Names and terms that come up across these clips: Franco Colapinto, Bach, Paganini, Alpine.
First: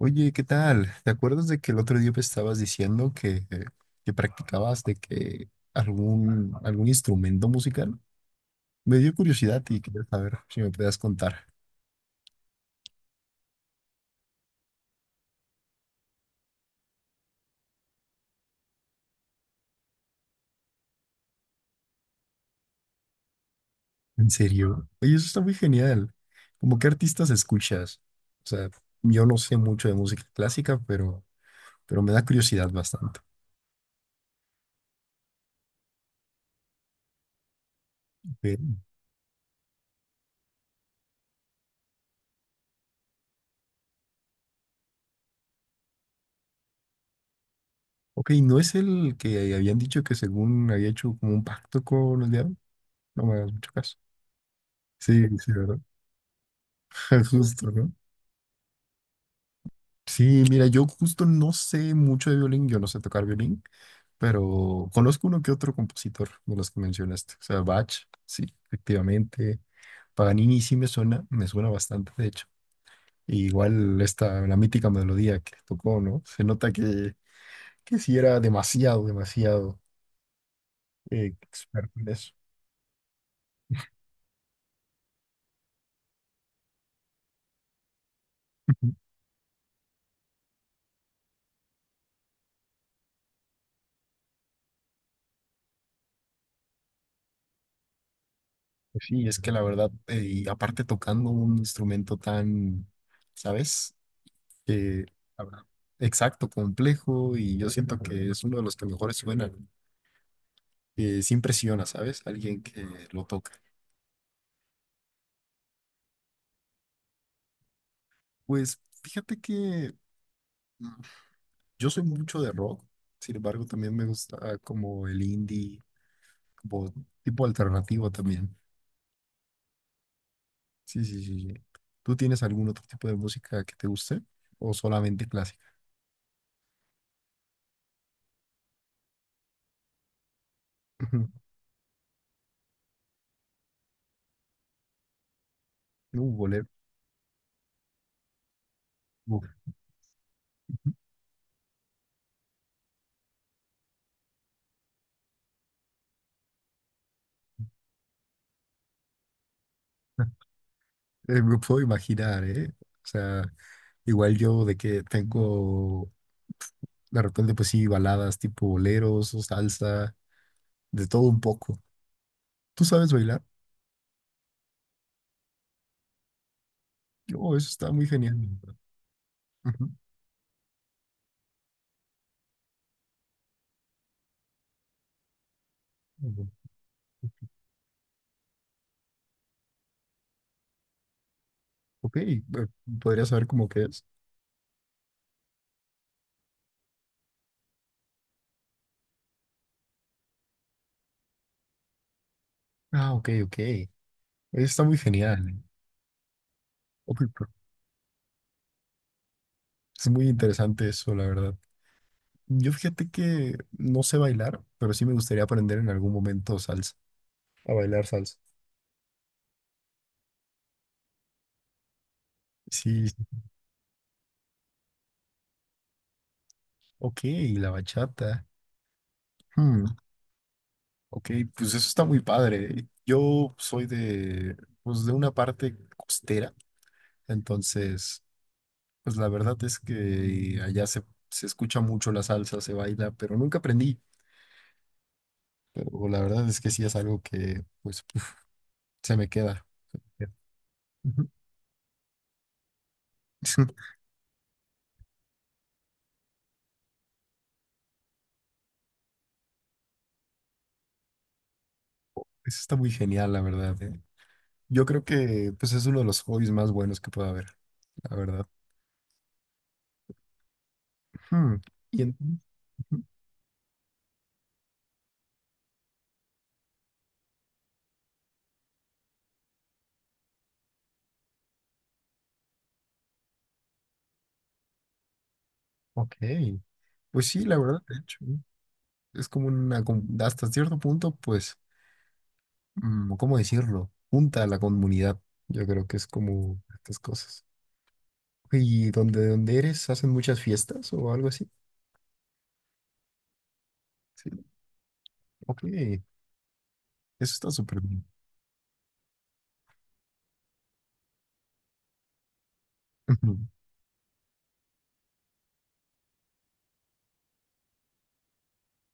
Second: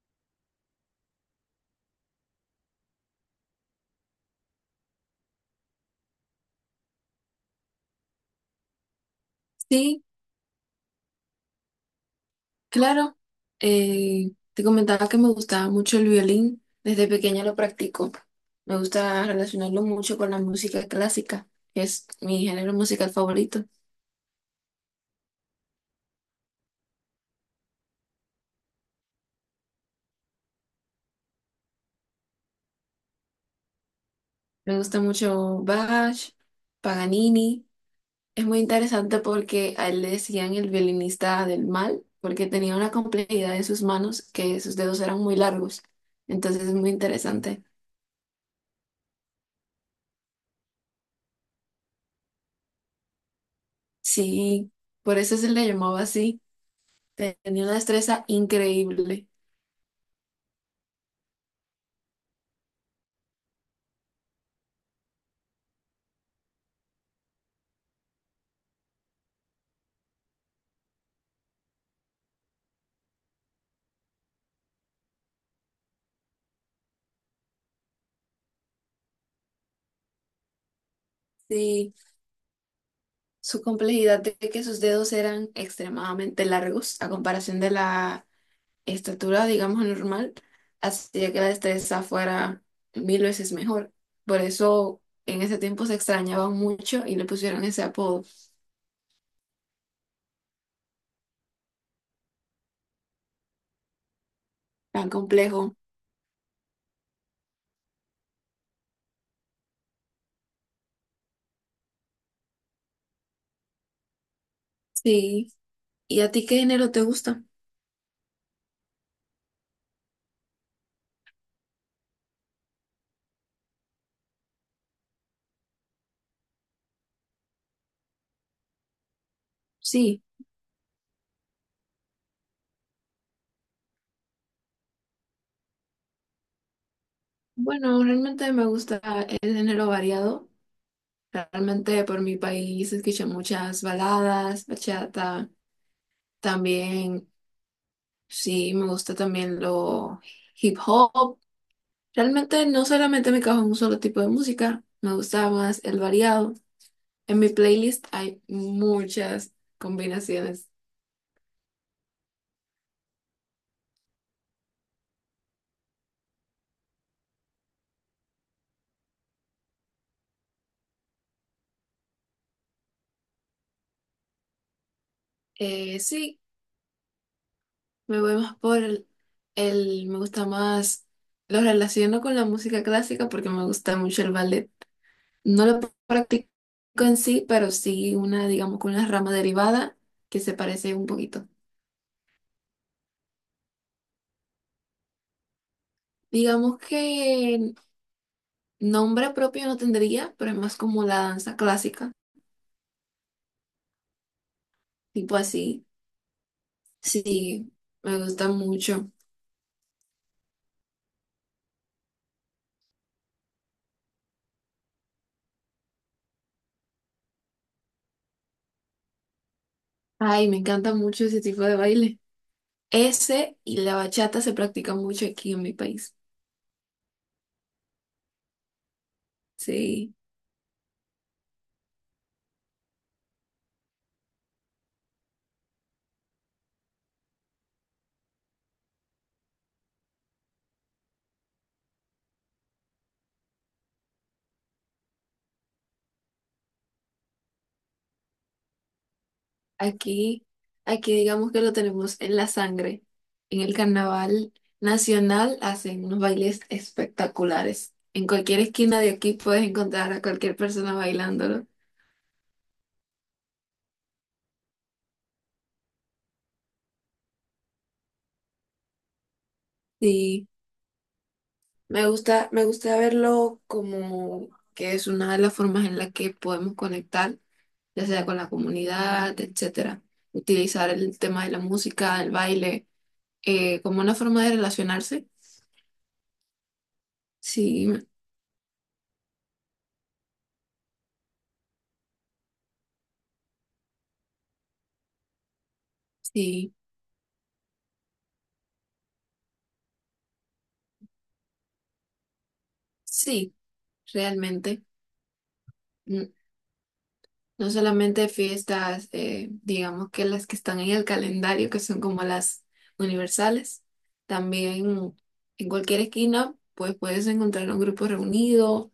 Oye, ¿qué tal? ¿Te acuerdas de que el otro día me estabas diciendo que practicabas de que algún instrumento musical? Me dio curiosidad y Sí, quería saber si me podías contar. claro. Te comentaba que me gustaba mucho el violín. Desde pequeña lo practico. Me gusta relacionarlo mucho con la música clásica, que es mi género musical favorito. ¿En serio? Oye, eso está muy genial. ¿Cómo qué artistas escuchas? O sea, yo no sé mucho de música clásica, pero me da curiosidad bastante. Me gusta mucho Bach, Paganini. Es muy Ok, interesante porque a él le decían el violinista del mal, porque tenía una complejidad en sus manos que sus dedos eran muy largos. Entonces es muy interesante. ok, ¿no es el que habían dicho que según había hecho como un pacto con el diablo? No me hagas mucho caso. Sí, por Sí, eso se sí, le ¿verdad? llamaba así. Tenía Justo, una ¿no? destreza increíble. Sí, mira, yo justo no sé mucho de violín, yo no sé tocar violín, pero conozco uno que otro compositor de los que mencionaste. O sea, Bach, sí, efectivamente. Paganini sí me suena bastante, de hecho. Y igual esta, la mítica melodía que tocó, ¿no? Se nota que sí era demasiado, demasiado experto Sí, en eso. su complejidad de que sus dedos eran extremadamente largos a comparación de la estatura, digamos, normal, hacía que la destreza fuera 1000 veces mejor. Por eso en ese tiempo se extrañaban mucho y le pusieron ese apodo Pues sí, es que la verdad, y aparte tocando un instrumento tan, ¿sabes? que, tan habrá- complejo. exacto, complejo, y yo siento que es uno de los que mejores suenan, que sí impresiona, ¿sabes? Alguien que lo toca. Sí. ¿Y a ti qué género te gusta? Pues fíjate que mm, yo soy mucho de rock, sin embargo, también me gusta como el indie, como tipo alternativo también. Sí. Sí, sí, sí, sí. ¿Tú tienes algún otro tipo de música que te guste o solamente clásica? Bueno, realmente me gusta el género variado. Realmente por mi país escucho muchas baladas, bachata, No, bolero. también. Sí, me gusta Uf. también lo hip hop. Realmente no solamente me cajo en un solo tipo de música, me gusta más el variado. En mi playlist hay muchas combinaciones. Me puedo imaginar, ¿eh? O sea, igual yo de que tengo. De repente, pues sí, baladas tipo boleros o salsa, de todo un poco. ¿Tú sabes bailar? Sí, Oh, eso está muy me voy genial, la más verdad. por Ujú. el- me gusta más, lo relaciono con la música clásica porque me gusta mucho el ballet. No lo practico Ujú. en sí, pero sí una, digamos, con una rama derivada que se parece un poquito. Ok, podría saber cómo que es. Digamos que nombre propio no tendría, pero es más como la danza clásica, Ah, ok, ok. Está muy tipo genial. así. Uy, pero Sí, me gusta mucho. es muy interesante eso, la verdad. Yo fíjate que no sé bailar, pero sí me gustaría aprender en algún momento salsa, a bailar salsa. Ay, me encanta mucho ese tipo de baile. Sí, sí. Ese y la bachata se practican mucho aquí en mi país. Ok, la bachata. Hmm, Sí, ok, pues eso está muy padre. Yo soy de, pues, de una parte costera. Entonces, pues la verdad es que se escucha mucho la salsa, se baila, pero nunca aprendí. Pero la verdad es que sí es algo que, pues, uf, se me queda. aquí, aquí Ujú. digamos que lo tenemos en la sangre. En el carnaval nacional hacen unos bailes espectaculares. En cualquier esquina de aquí puedes encontrar a cualquier persona bailándolo. Eso está muy genial, la verdad, ¿eh? Yo creo que, pues, es uno de los hobbies más buenos que puede haber, la verdad. Sí. Hmm. Y Me en- gusta, me gusta Ujú, verlo como que es una de las formas en las que podemos conectar, ya sea con la comunidad, etcétera. Utilizar el tema de la música, el baile, como una forma de relacionarse. ok, pues sí, la verdad, Sí, de hecho, ¿no? Es como una, hasta cierto punto, pues, mm, ¿cómo decirlo? Junta a la comunidad. Yo creo que es como sí, estas cosas. ¿Y donde eres hacen muchas fiestas o algo así? sí, Sí, realmente. ok, eso Mm, está No súper bien. solamente fiestas, digamos que las que están en el calendario, que son como las universales, también en cualquier esquina, pues puedes encontrar un grupo reunido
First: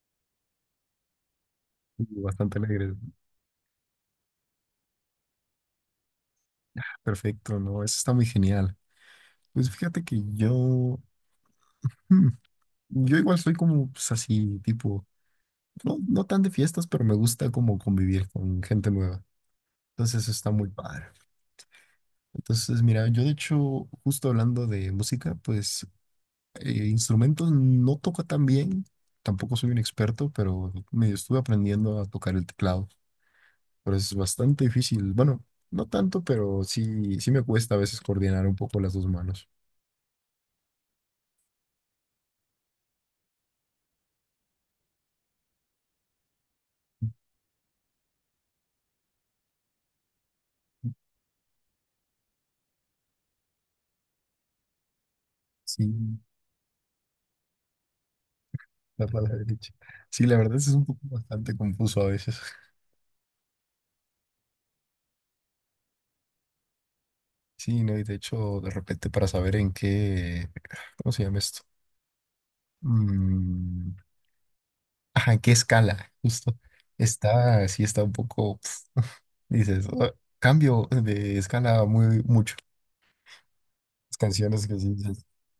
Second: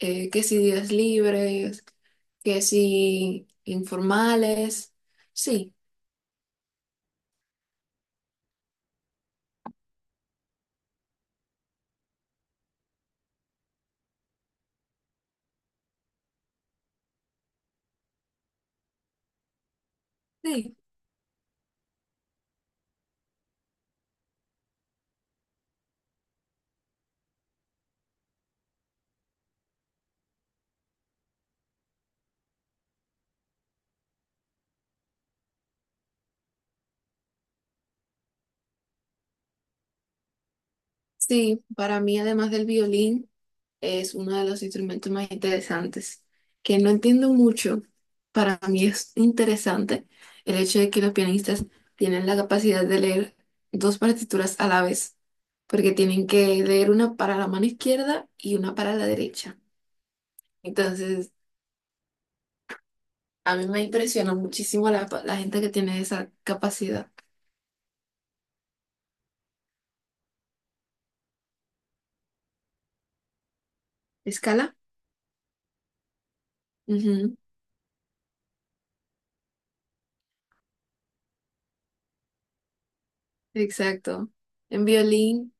que si días libres, Y bastante que alegre, si informales. Sí, perfecto, ¿no? Eso está muy genial. Pues fíjate que yo, hmm, yo igual soy como pues, así, tipo, no tan de fiestas, pero me gusta como convivir con gente nueva. Entonces eso está muy sí, padre. Entonces, mira, yo de hecho, justo hablando de música, pues instrumentos no toco tan bien, tampoco soy un experto, pero medio estuve aprendiendo a tocar el teclado. Pero es bastante difícil. Bueno, no tanto, pero sí, sí me cuesta a veces coordinar un poco las dos manos. sí, para mí además del violín es uno de los instrumentos más interesantes, que no entiendo mucho, para mí es interesante el hecho de que los pianistas tienen la capacidad de leer dos partituras a la vez, porque Sí, tienen que leer una para la mano izquierda y una para la la palabra derecha. derecha. Sí, la verdad es un poco Entonces, bastante confuso a veces. a mí me impresiona muchísimo la gente que tiene esa capacidad. Sí, no, y de hecho, de repente para saber en qué, ¿cómo se llama esto? Mm, Escala. ajá, en qué escala, justo. Ujú. Está, sí está un poco, pf, dices, "Ah, cambio de escala muy mucho." Las Exacto. canciones que En sí dices. violín,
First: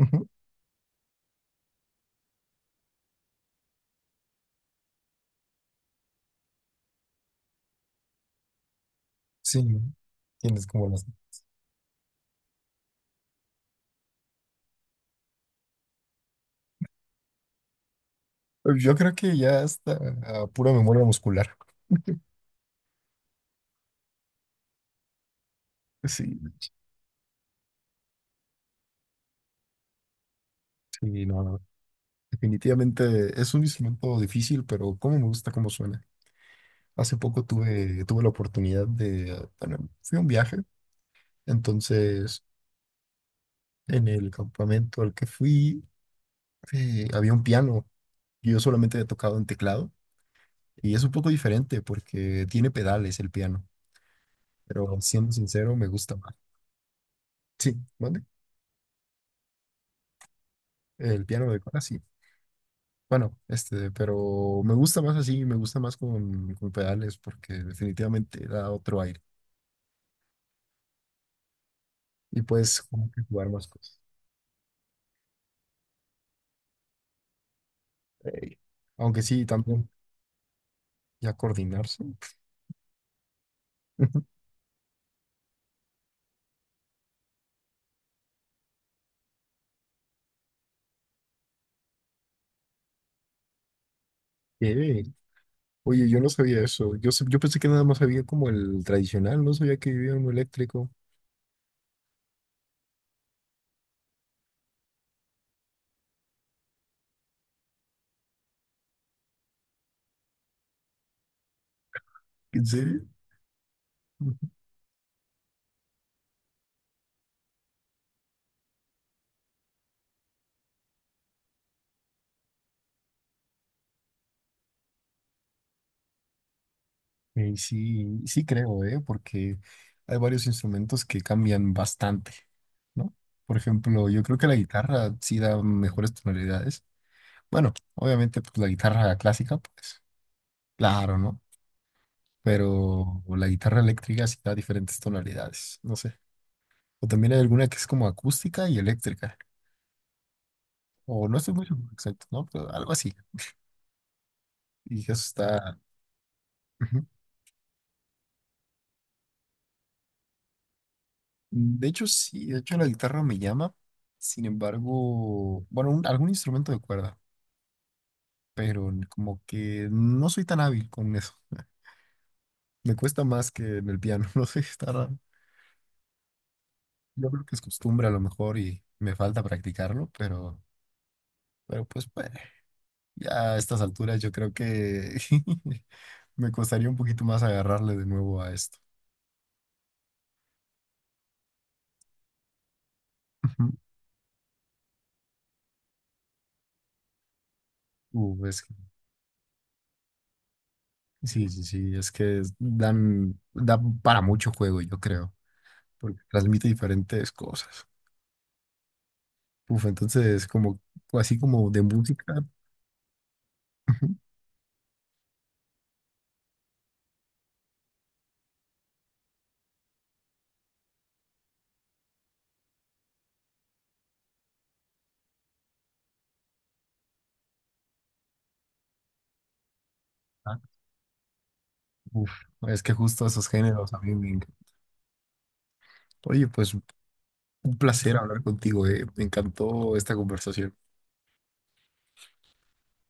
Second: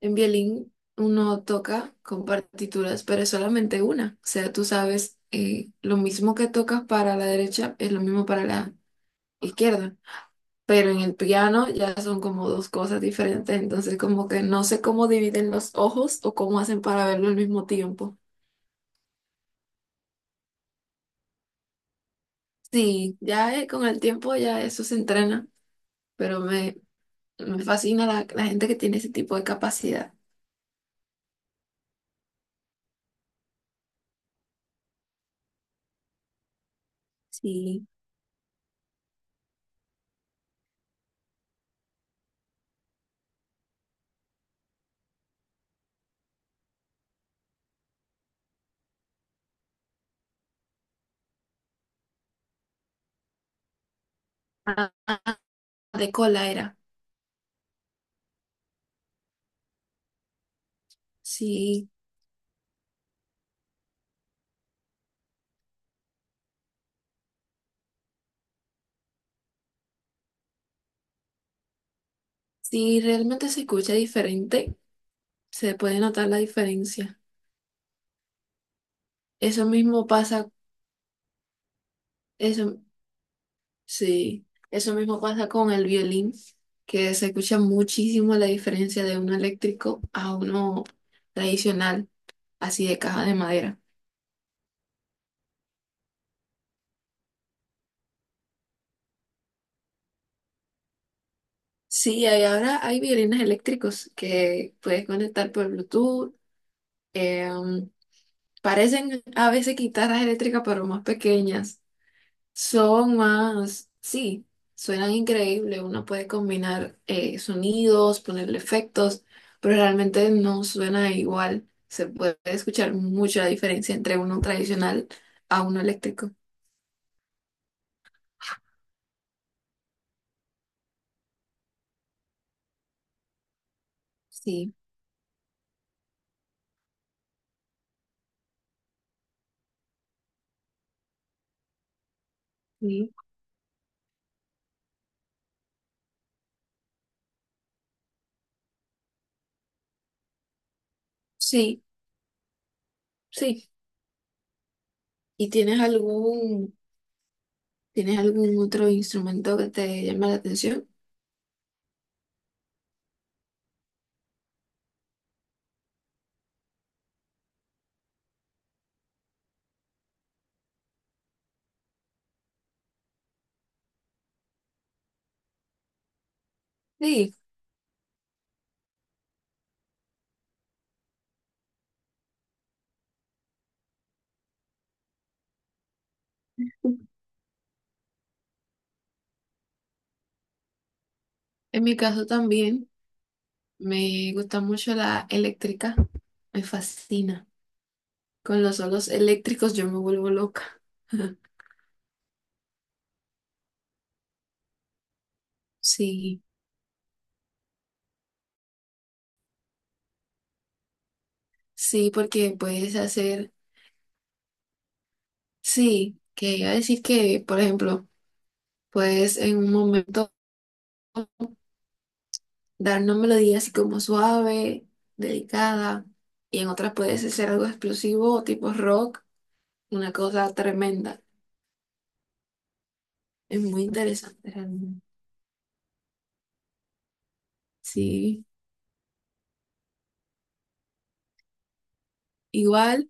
en violín uno toca con partituras, pero es solamente una. O sea, tú sabes, lo mismo que tocas para la derecha es lo mismo para la Sí, ¿no? izquierda. Tienes como Pero en las. el piano ya son como dos cosas diferentes. Entonces, como que no sé cómo dividen los ojos o cómo hacen para verlo al mismo tiempo. Yo creo que ya está a pura memoria muscular. Sí, ya con el tiempo ya eso se entrena, Sí, pero me fascina la gente que tiene ese tipo de capacidad. sí, no, no. Definitivamente es un instrumento difícil, pero cómo me gusta cómo suena. Hace poco Sí. Tuve la oportunidad de, bueno, fui a un viaje, entonces en el campamento al que fui había un piano. Yo solamente he tocado en teclado y es un poco diferente porque tiene pedales el piano, pero siendo sincero me De gusta más. cola era. Sí, ¿mande? El piano de cola, Sí, sí. Bueno, este, pero me gusta más así, me gusta más con pedales porque definitivamente da otro aire y puedes sí, como que realmente jugar se más escucha cosas. diferente, se puede notar la diferencia. Ey. Aunque sí, Eso también mismo pasa, ya coordinarse. eso, sí, eso mismo pasa con el violín, que se escucha muchísimo la diferencia de uno eléctrico a uno tradicional, así de caja de madera. ¿Qué? Oye, yo no sabía eso. Yo, yo pensé que nada más había como el tradicional, no sabía que había uno eléctrico. Sí, hay- ahora hay violines eléctricos que puedes conectar por Bluetooth. eh, um, Parecen a veces guitarras eléctricas, pero más pequeñas. ¿En serio? Son más, sí, suenan increíble. Uno puede combinar sonidos, ponerle efectos, pero realmente no suena igual. Se puede escuchar mucha diferencia entre uno tradicional a uno eléctrico. Ey, sí, sí creo, ¿eh? Porque hay varios instrumentos que cambian bastante, ¿no? Por ejemplo, yo creo que la Sí, guitarra sí da mejores tonalidades. Bueno, obviamente pues, la guitarra clásica, pues claro, ¿no? sí, Pero la guitarra eléctrica sí da diferentes tonalidades, no sé. O también hay alguna que es como acústica y eléctrica. O no estoy muy sí, seguro exacto, ¿no? Pero algo así. sí. Y eso ¿Y está... Ujú. tienes algún otro instrumento que te llama la atención? De hecho, sí, de hecho la guitarra me llama. Sin embargo, bueno, algún instrumento de cuerda, pero como que no soy tan hábil con eso. Me cuesta más que en el piano, no sé, está raro. Yo Sí, creo que es costumbre a lo mejor y me falta practicarlo, pero... Pero pues bueno, ya a estas alturas yo creo que me costaría un poquito más agarrarle de nuevo a esto. en mi caso también Ujú. me gusta mucho la eléctrica. Me fascina. Uh, Con es que- los solos eléctricos yo me vuelvo loca. sí, sí, sí, es que dan, dan para mucho juego, yo creo, porque Sí, transmite diferentes cosas. Uf, entonces, como, así como de sí, música. porque puedes hacer, Ujú. sí, que iba a decir que, por ejemplo, puedes en un momento dar una melodía así como suave, delicada, y en otras puedes hacer algo explosivo, tipo rock, una cosa Ah, tremenda. uf, es que justo esos Es muy géneros a mí me encantan. interesante realmente. Oye, pues un placer hablar Sí, contigo, me encantó esta conversación. igual.